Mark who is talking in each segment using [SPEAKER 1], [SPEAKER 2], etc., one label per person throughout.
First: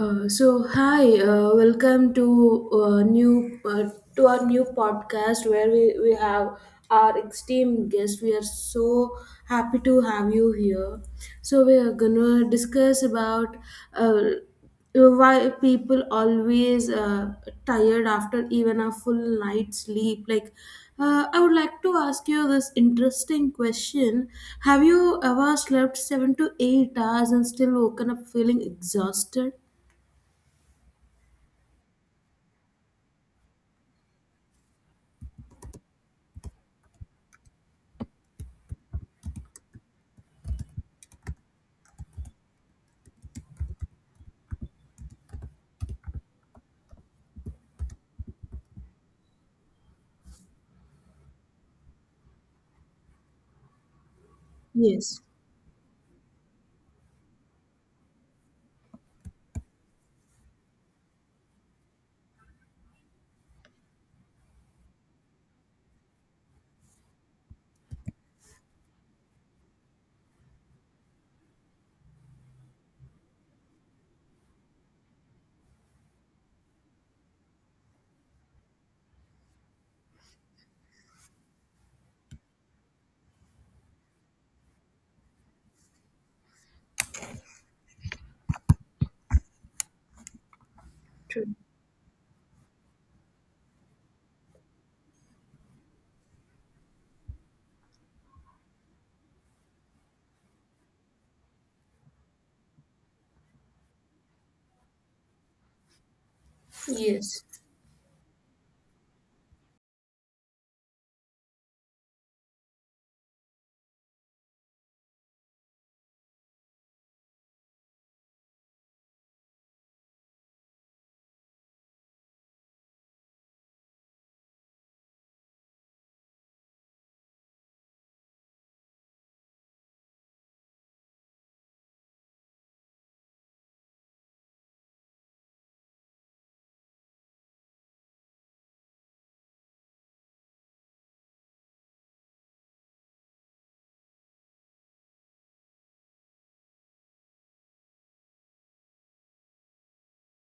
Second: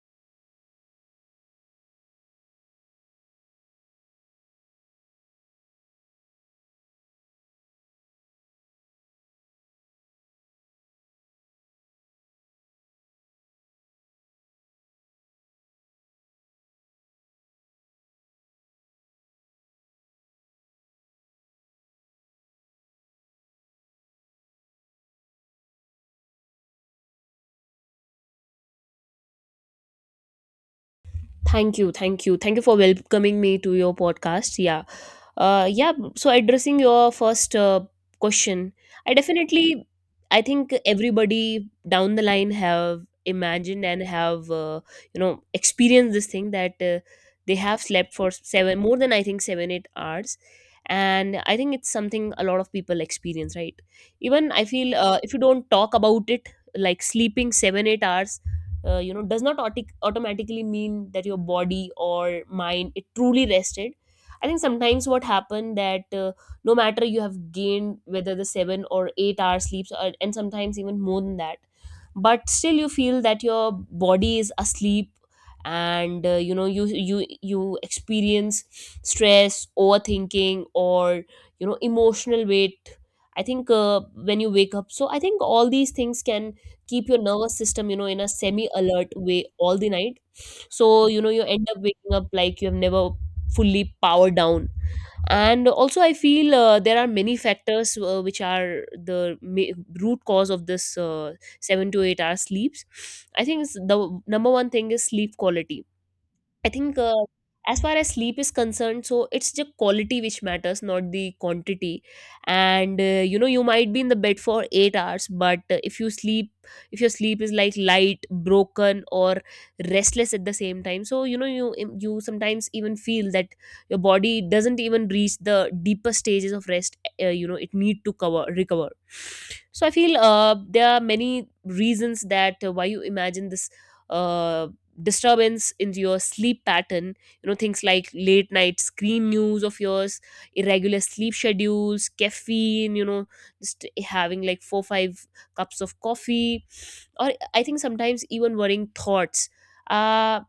[SPEAKER 1] So hi, welcome to new to our new podcast where we have our esteemed guest. We are so happy to have you here. So we are gonna discuss about uh, why people always tired after even a full night's sleep. I would like to ask you this interesting question: Have you ever slept 7 to 8 hours and still woken up feeling exhausted?
[SPEAKER 2] Thank you, thank you, thank you for welcoming me to your podcast. Yeah, yeah. So addressing your first question, I definitely, I think everybody down the line have imagined and have experienced this thing that they have slept for seven more than I think 7 8 hours, and I think it's something a lot of people experience, right? Even I feel
[SPEAKER 1] Yes,
[SPEAKER 2] if you don't talk about it, like sleeping 7 8 hours does not automatically mean that your body or mind it truly rested. I think sometimes what happened that no matter you have gained whether the 7 or 8-hour sleeps or, and sometimes even more than that, but still you feel that your body is asleep. And you experience stress, overthinking, or you know, emotional weight. I think when you wake up, so I think all these things can keep your nervous system, you know, in a semi alert way all the night. So you know, you
[SPEAKER 1] true.
[SPEAKER 2] end up waking up like you have never fully powered down. And also I feel there are many factors which are the root cause of this 7 to 8 hour sleeps. I think it's the number one thing is sleep quality. I think
[SPEAKER 1] Yes.
[SPEAKER 2] as far as sleep is concerned, so it's the quality which matters, not the quantity. And you know, you might be in the bed for 8 hours, but if you sleep, if your sleep is like light, broken, or restless at the same time, so you know, you sometimes even feel that your body doesn't even reach the deeper stages of rest. It need to cover recover. So I feel there are many reasons that why you imagine this. uh Disturbance in your sleep pattern, you know, things like late night screen news of yours, irregular sleep schedules, caffeine, you know, just having like 4 5 cups of coffee, or I think sometimes even worrying thoughts. uh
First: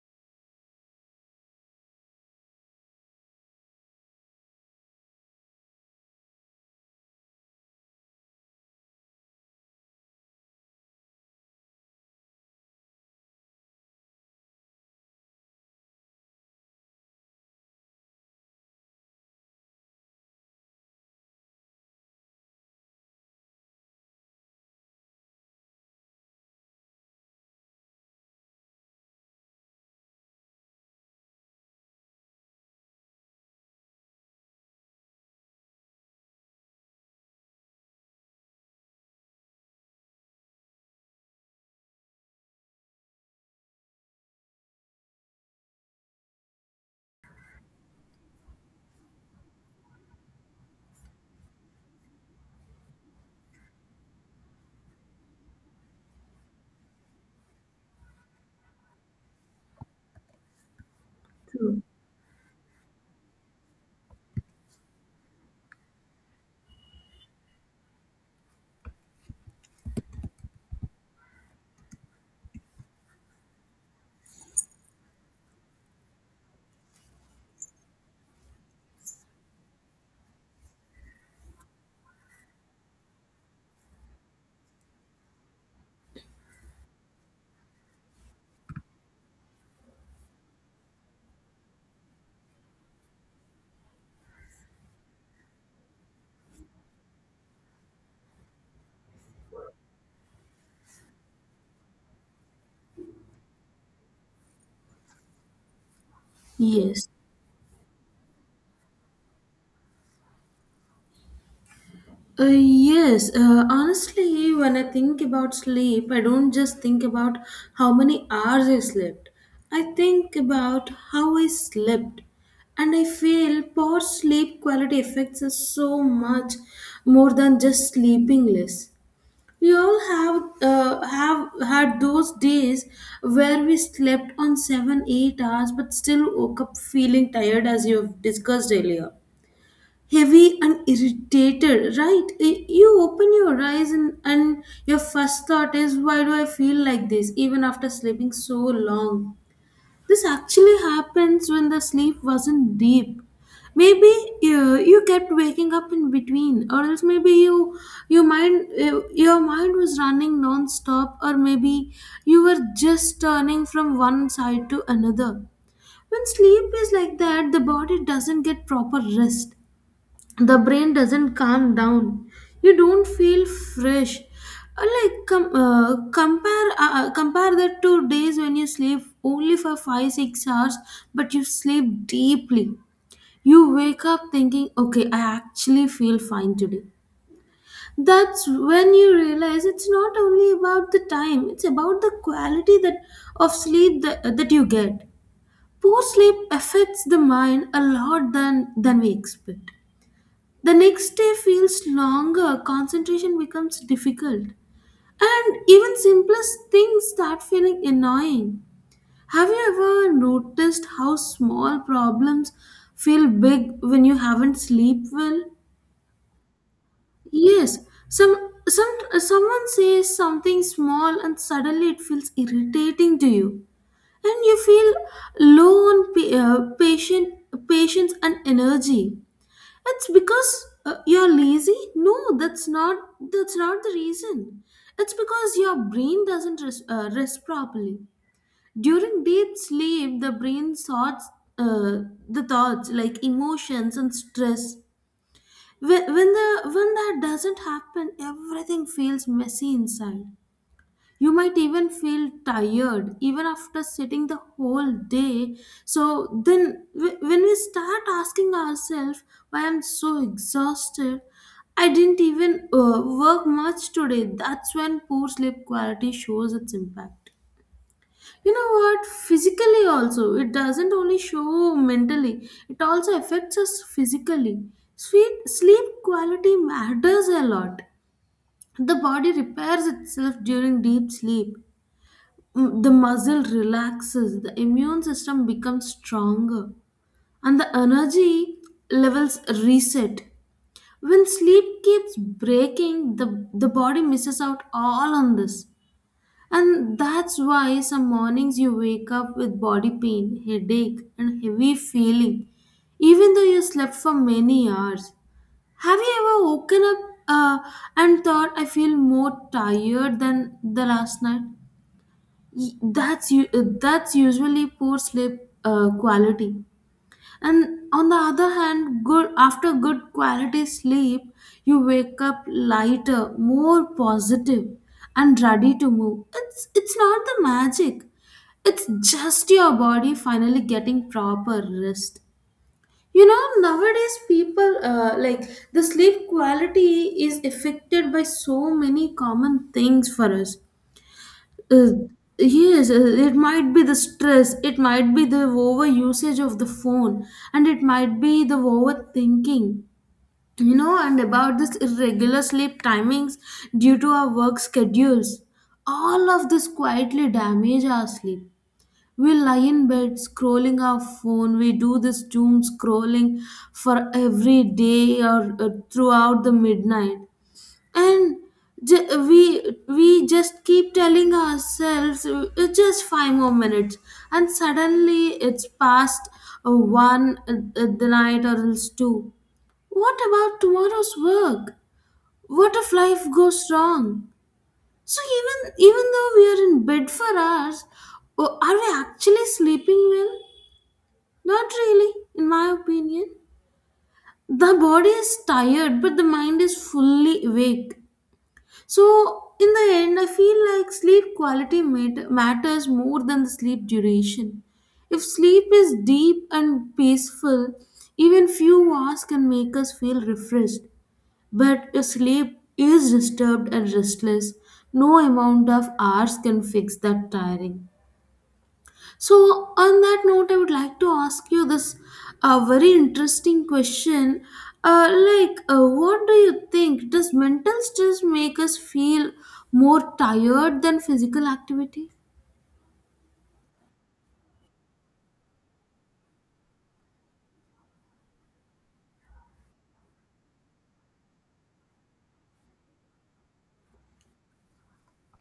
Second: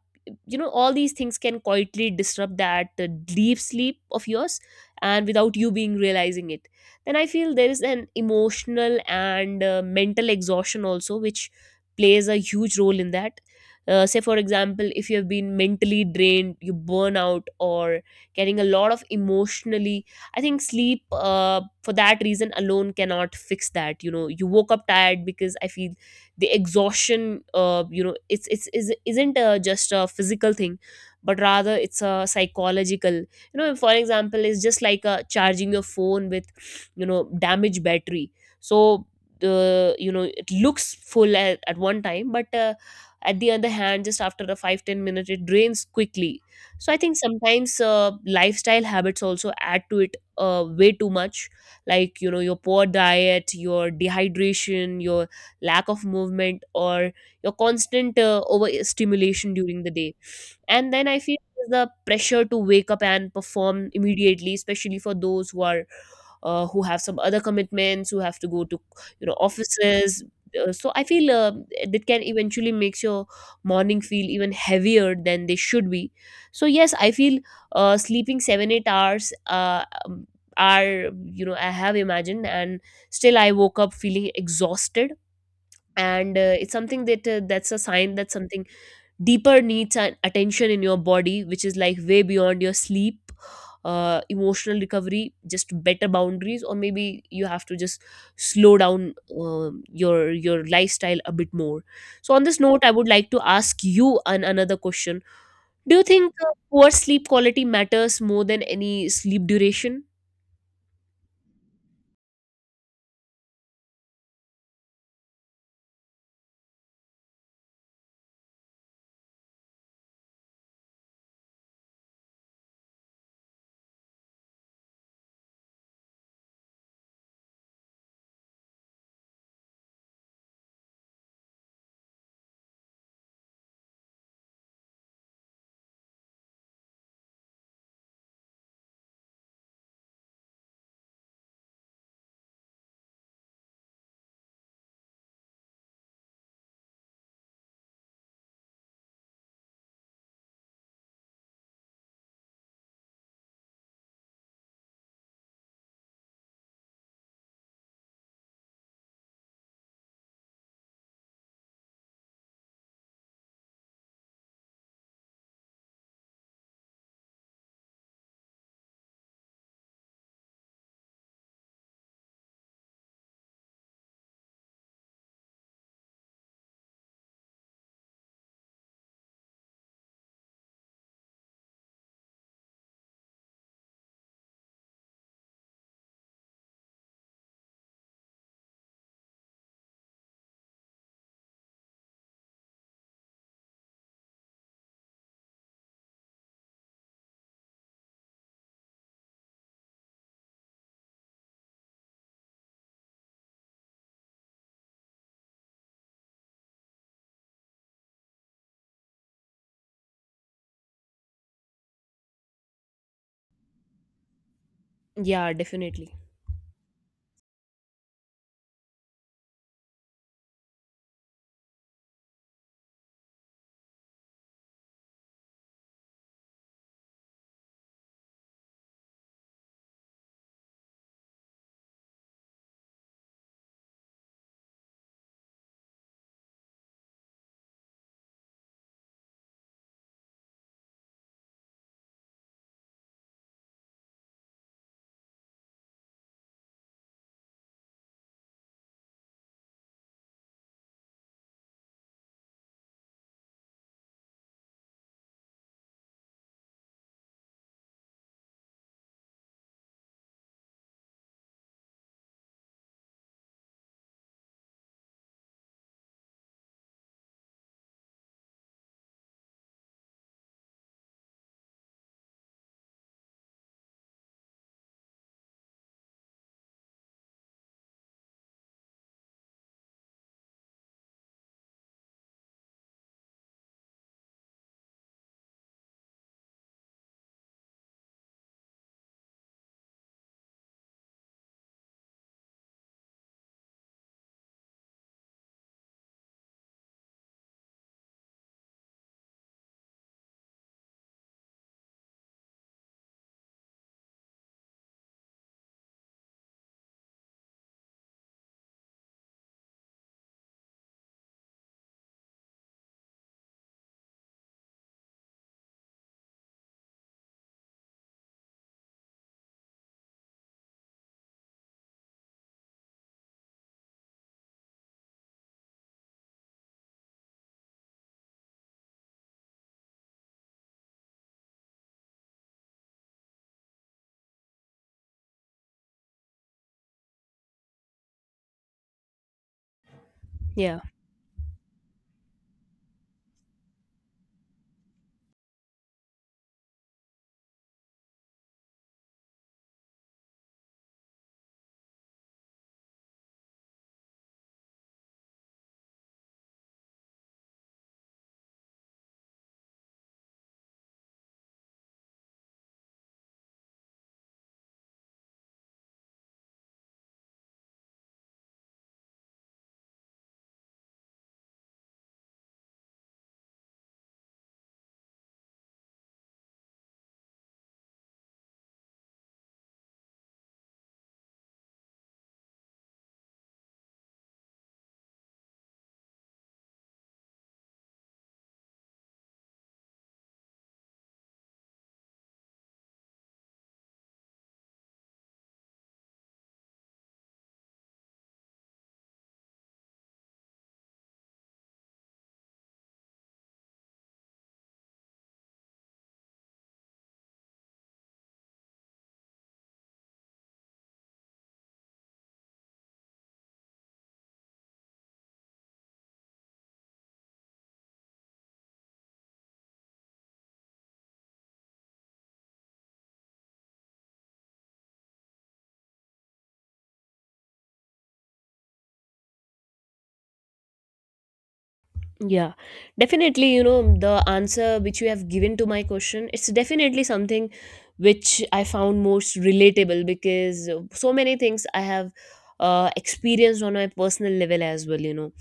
[SPEAKER 2] all these things can quietly disrupt that deep sleep of yours, and without you being realizing it. Then I feel there is an emotional and mental exhaustion also which plays a huge role in that. Say for example, if you have been mentally drained, you burn out, or carrying a lot of emotionally, I think sleep for that reason alone cannot fix that. You know, you woke up tired because I feel the exhaustion, isn't just a physical thing, but rather it's a psychological. You know, for example, it's just like charging your phone with, you know, damaged battery. So the, you know, it looks full at one time, but at the other hand, just after a five ten 10 minute, it drains quickly. So I think sometimes lifestyle habits also add to it way too much, like you know, your poor diet, your dehydration, your lack of movement, or your constant overstimulation during the day. And then I feel there's
[SPEAKER 1] True.
[SPEAKER 2] the pressure to wake up and perform immediately, especially for those who are, who have some other commitments, who have to go to, you know, offices. So I feel that can eventually makes your morning feel even heavier than they should be. So yes, I feel sleeping 7 8 hours are, you know, I have imagined and still I woke up feeling exhausted, and it's something that's a sign that something deeper needs and attention in your body, which is like way beyond your sleep. Emotional recovery, just better boundaries, or maybe you have to just slow down your lifestyle a bit more. So on this note, I would like to ask you another question. Do you think poor
[SPEAKER 1] Yes.
[SPEAKER 2] sleep quality matters more than any sleep duration?
[SPEAKER 1] Yes. Honestly, when I think about sleep, I don't just think about how many hours I slept. I think about how I slept. And I feel poor sleep quality affects us so much more than just sleeping less. We all have had those days where we slept on seven, 8 hours, but still woke up feeling tired, as you've discussed earlier, heavy and irritated. Right? You open your eyes and your first thought is, why do I feel like this, even after sleeping so long? This actually happens when the sleep wasn't deep. Maybe you kept waking up in between, or else maybe you your mind was running non-stop, or maybe you were just turning from one side to another. When sleep is like that, the body doesn't get proper rest. The brain doesn't calm down. You don't feel fresh. Like com- compare Compare that to days when you sleep only for 5 6 hours, but you sleep deeply. You wake up thinking, okay, I actually feel fine today. That's when you realize it's not only about the time, it's about the quality that of sleep that you get. Poor sleep affects the mind a lot than we expect. The next day feels longer, concentration becomes difficult, and even simplest things start feeling annoying. Have you ever noticed how small problems feel big when you haven't slept well?
[SPEAKER 2] Yeah, definitely.
[SPEAKER 1] Yes, some someone says something small and suddenly it feels irritating to you, and you feel low on pa- patient patience and energy. It's because you're lazy? No, that's not the reason. It's because your brain doesn't rest properly. During deep sleep, the brain sorts uh, the thoughts like emotions and stress. When that doesn't happen, everything feels messy inside. You might even feel tired even after sitting the whole day. So then, when we start asking ourselves, why I'm so exhausted, I didn't even work much today, that's when poor sleep quality shows its impact. You know what? Physically, also, it doesn't only show mentally, it also affects us physically. Sweet sleep quality matters a lot. The body repairs itself during deep sleep. Mm, the muscle relaxes, the immune system becomes stronger, and the energy levels reset. When sleep keeps breaking, the body misses out all on this. And that's why some mornings you wake up with body pain, headache, and heavy feeling, even though you slept for many hours. Have you ever woken up and thought, I feel more tired than the last night? Y- that's you that's usually poor sleep quality. And on the other hand, good after good quality sleep, you wake up lighter, more positive, and ready to move. It's not the magic, it's just your body finally getting proper rest. You know, nowadays people, the sleep quality is affected by so many common things for us.
[SPEAKER 2] Yeah.
[SPEAKER 1] Uh, yes, it might be the stress, it might be the over usage of the phone, and it might be the overthinking. You know, and about this irregular sleep timings due to our work schedules. All of this quietly damage our sleep. We lie in bed scrolling our phone, we do this doom scrolling for every day or throughout the midnight. And we just keep telling ourselves, just five more minutes, and suddenly it's past one the night or else two. What about tomorrow's work? What if life goes wrong? So even though we are in bed for hours, oh, are we actually sleeping well? Not really, in my opinion. The body is tired, but the mind is fully awake. So, in the end, I feel like sleep quality matters more than the sleep duration. If sleep is deep and peaceful, even few hours can make us feel refreshed. But if sleep is disturbed and restless, no amount of hours can fix that tiring. So, on that note, I would like to ask you this very interesting question. What do you think? Does mental stress make us feel more tired than physical activity?
[SPEAKER 2] Yeah, definitely. You know, the answer which you have given to my question, it's definitely something which I found most relatable, because so many things I have experienced on my personal level as well, you know.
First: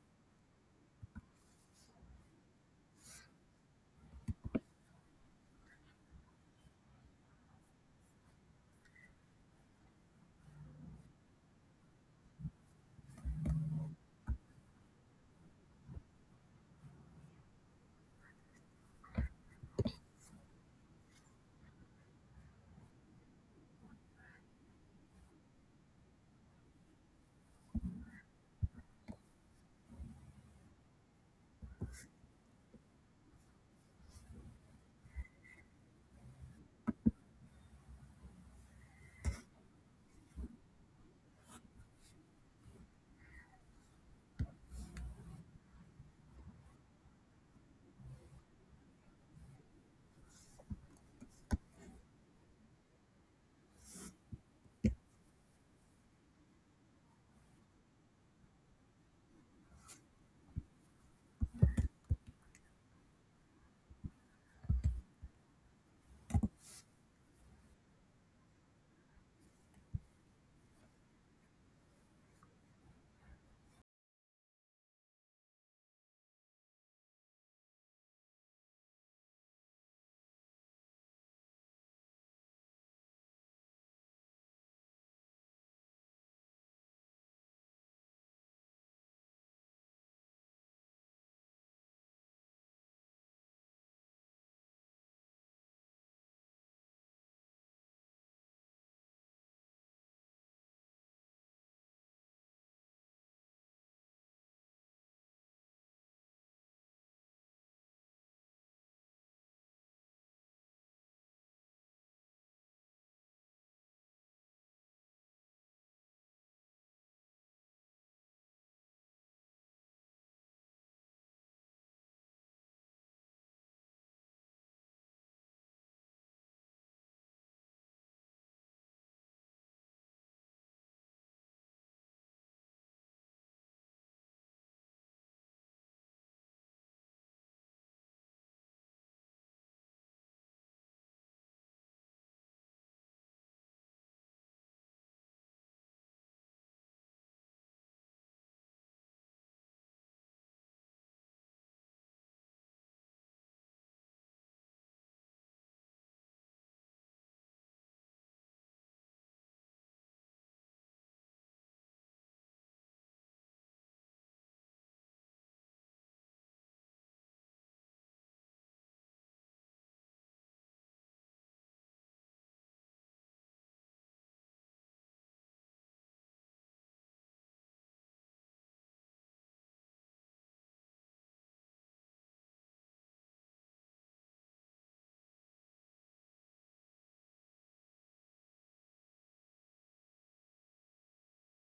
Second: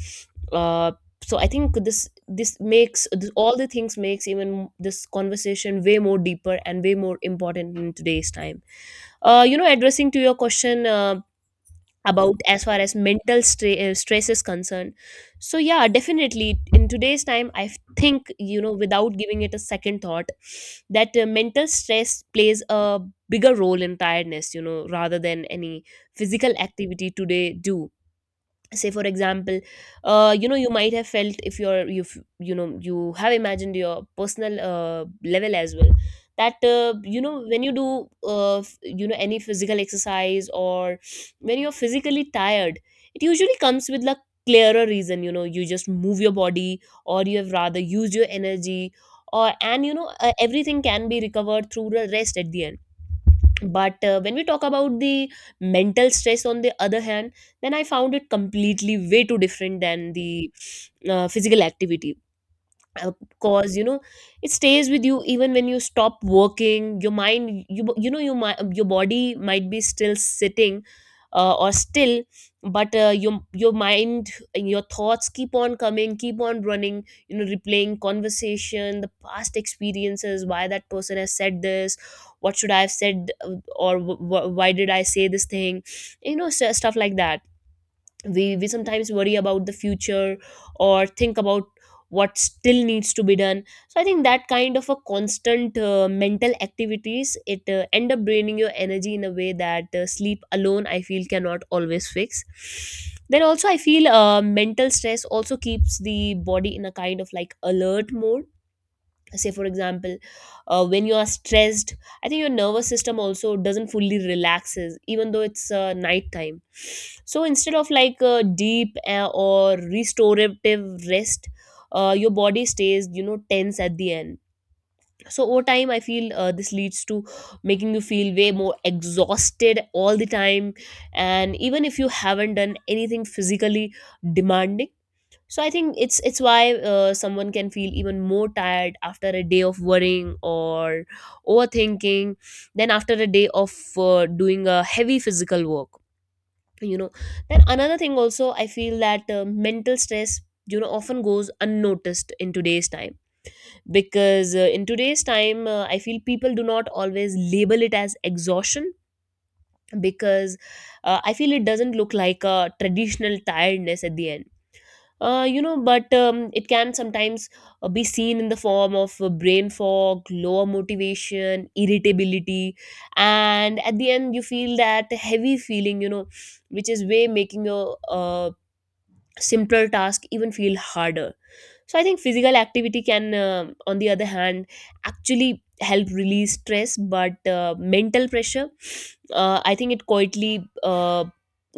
[SPEAKER 2] Uh, so I think this makes this, all the things makes even this conversation way more deeper and way more important in today's time. You know, addressing to your question, about, as far as mental stress is concerned, so yeah, definitely in today's time, I think, you know, without giving it a second thought that mental stress plays a bigger role in tiredness, you know, rather than any physical activity today do. Say for example, you know, you might have felt, if you're you, you know, you have imagined your personal level as well, that you know, when you do you know, any physical exercise, or when you're physically tired, it usually comes with a clearer reason. You know, you just move your body, or you have rather used your energy, or and you know, everything can be recovered through the rest at the end. But when we talk about the mental stress, on the other hand, then I found it completely way too different than the physical activity. uh, Cause you know, it stays with you even when you stop working your mind. You know, your body might be still sitting, or still, but your mind and your thoughts keep on coming, keep on running, you know, replaying conversation, the past experiences, why that person has said this, what should I have said, why did I say this thing, you know, stuff like that. We sometimes worry about the future, or think about what still needs to be done. So I think that kind of a constant mental activities, it end up draining your energy in a way that sleep alone, I feel, cannot always fix. Then also I feel mental stress also keeps the body in a kind of like alert mode. Say for example, when you are stressed, I think your nervous system also doesn't fully relaxes, even though it's night time. So instead of like a deep or restorative rest, your body stays, you know, tense at the end. So over time, I feel this leads to making you feel way more exhausted all the time, and even if you haven't done anything physically demanding. So I think it's why someone can feel even more tired after a day of worrying or overthinking, than after a day of doing a heavy physical work, you know. Then another thing also I feel that mental stress, you know, often goes unnoticed in today's time, because in today's time, I feel people do not always label it as exhaustion, because I feel it doesn't look like a traditional tiredness at the end. You know, but it can sometimes be seen in the form of brain fog, lower motivation, irritability, and at the end you feel that heavy feeling, you know, which is way making your simpler task even feel harder. So I think physical activity can, on the other hand, actually help release stress, but mental pressure, I think it quietly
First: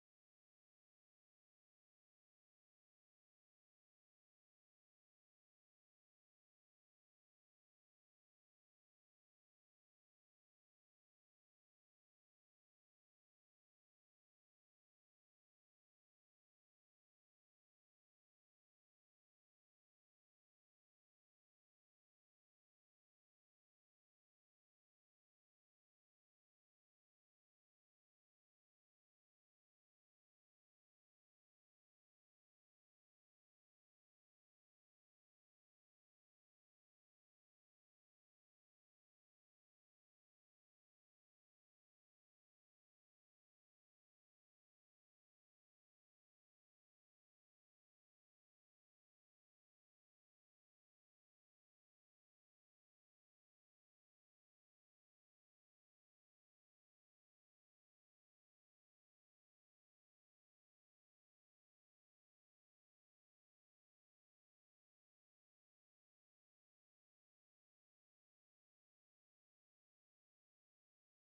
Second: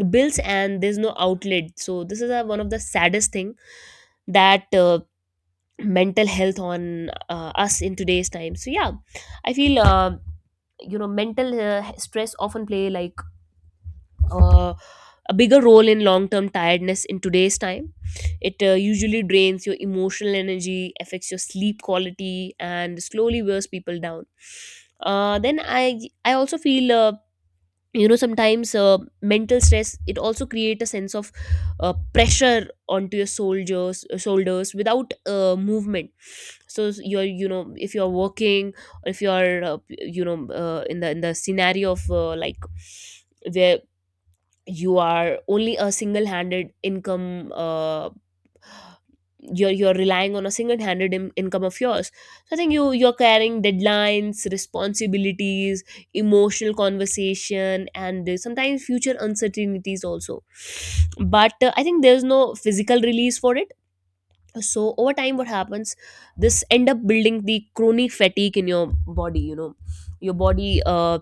[SPEAKER 2] builds, and there's no outlet. So this is one of the saddest thing that mental health on us in today's time. So yeah, I feel you know, mental stress often play like uh, a bigger role in long term tiredness in today's time. It usually drains your emotional energy, affects your sleep quality, and slowly wears people down. Then I also feel you know, sometimes mental stress, it also create a sense of pressure onto your soldiers shoulders without movement. So you're, you know, if you're working, or if you're in the scenario of like, where you are only a single handed income, you're relying on a single-handed income of yours. So I think you're carrying deadlines, responsibilities, emotional conversation, and sometimes future uncertainties also. But I think there's no physical release for it. So over time, what happens, this end up building the chronic fatigue in your body, you know. Your body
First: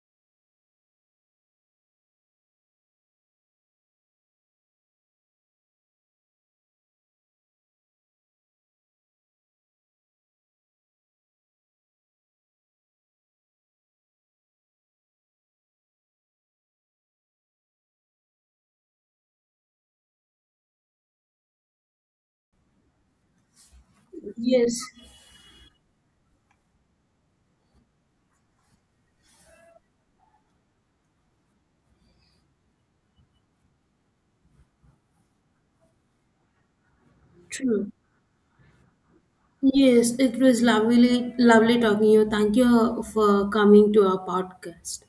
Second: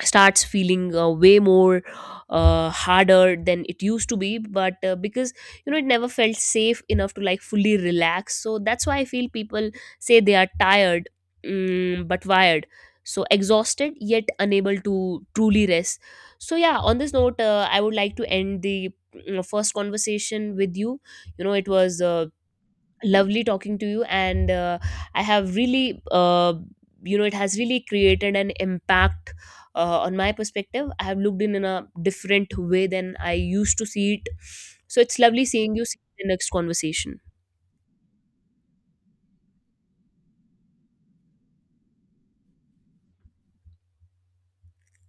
[SPEAKER 2] starts feeling way more harder than it used to be, but because, you know, it never felt safe enough to like fully relax. So that's why I feel people say they are tired, but wired, so exhausted yet unable to truly rest. So yeah, on this note, I would like to end the first conversation with you. You know, it was lovely talking to you, and
[SPEAKER 1] Yes,
[SPEAKER 2] I have really you know it has really created an impact on my perspective. I have looked in a different way than I used to see it. So it's lovely seeing you, see you in the next conversation.
[SPEAKER 1] true. Yes, it was lovely, lovely talking to you. Thank you for coming to our podcast.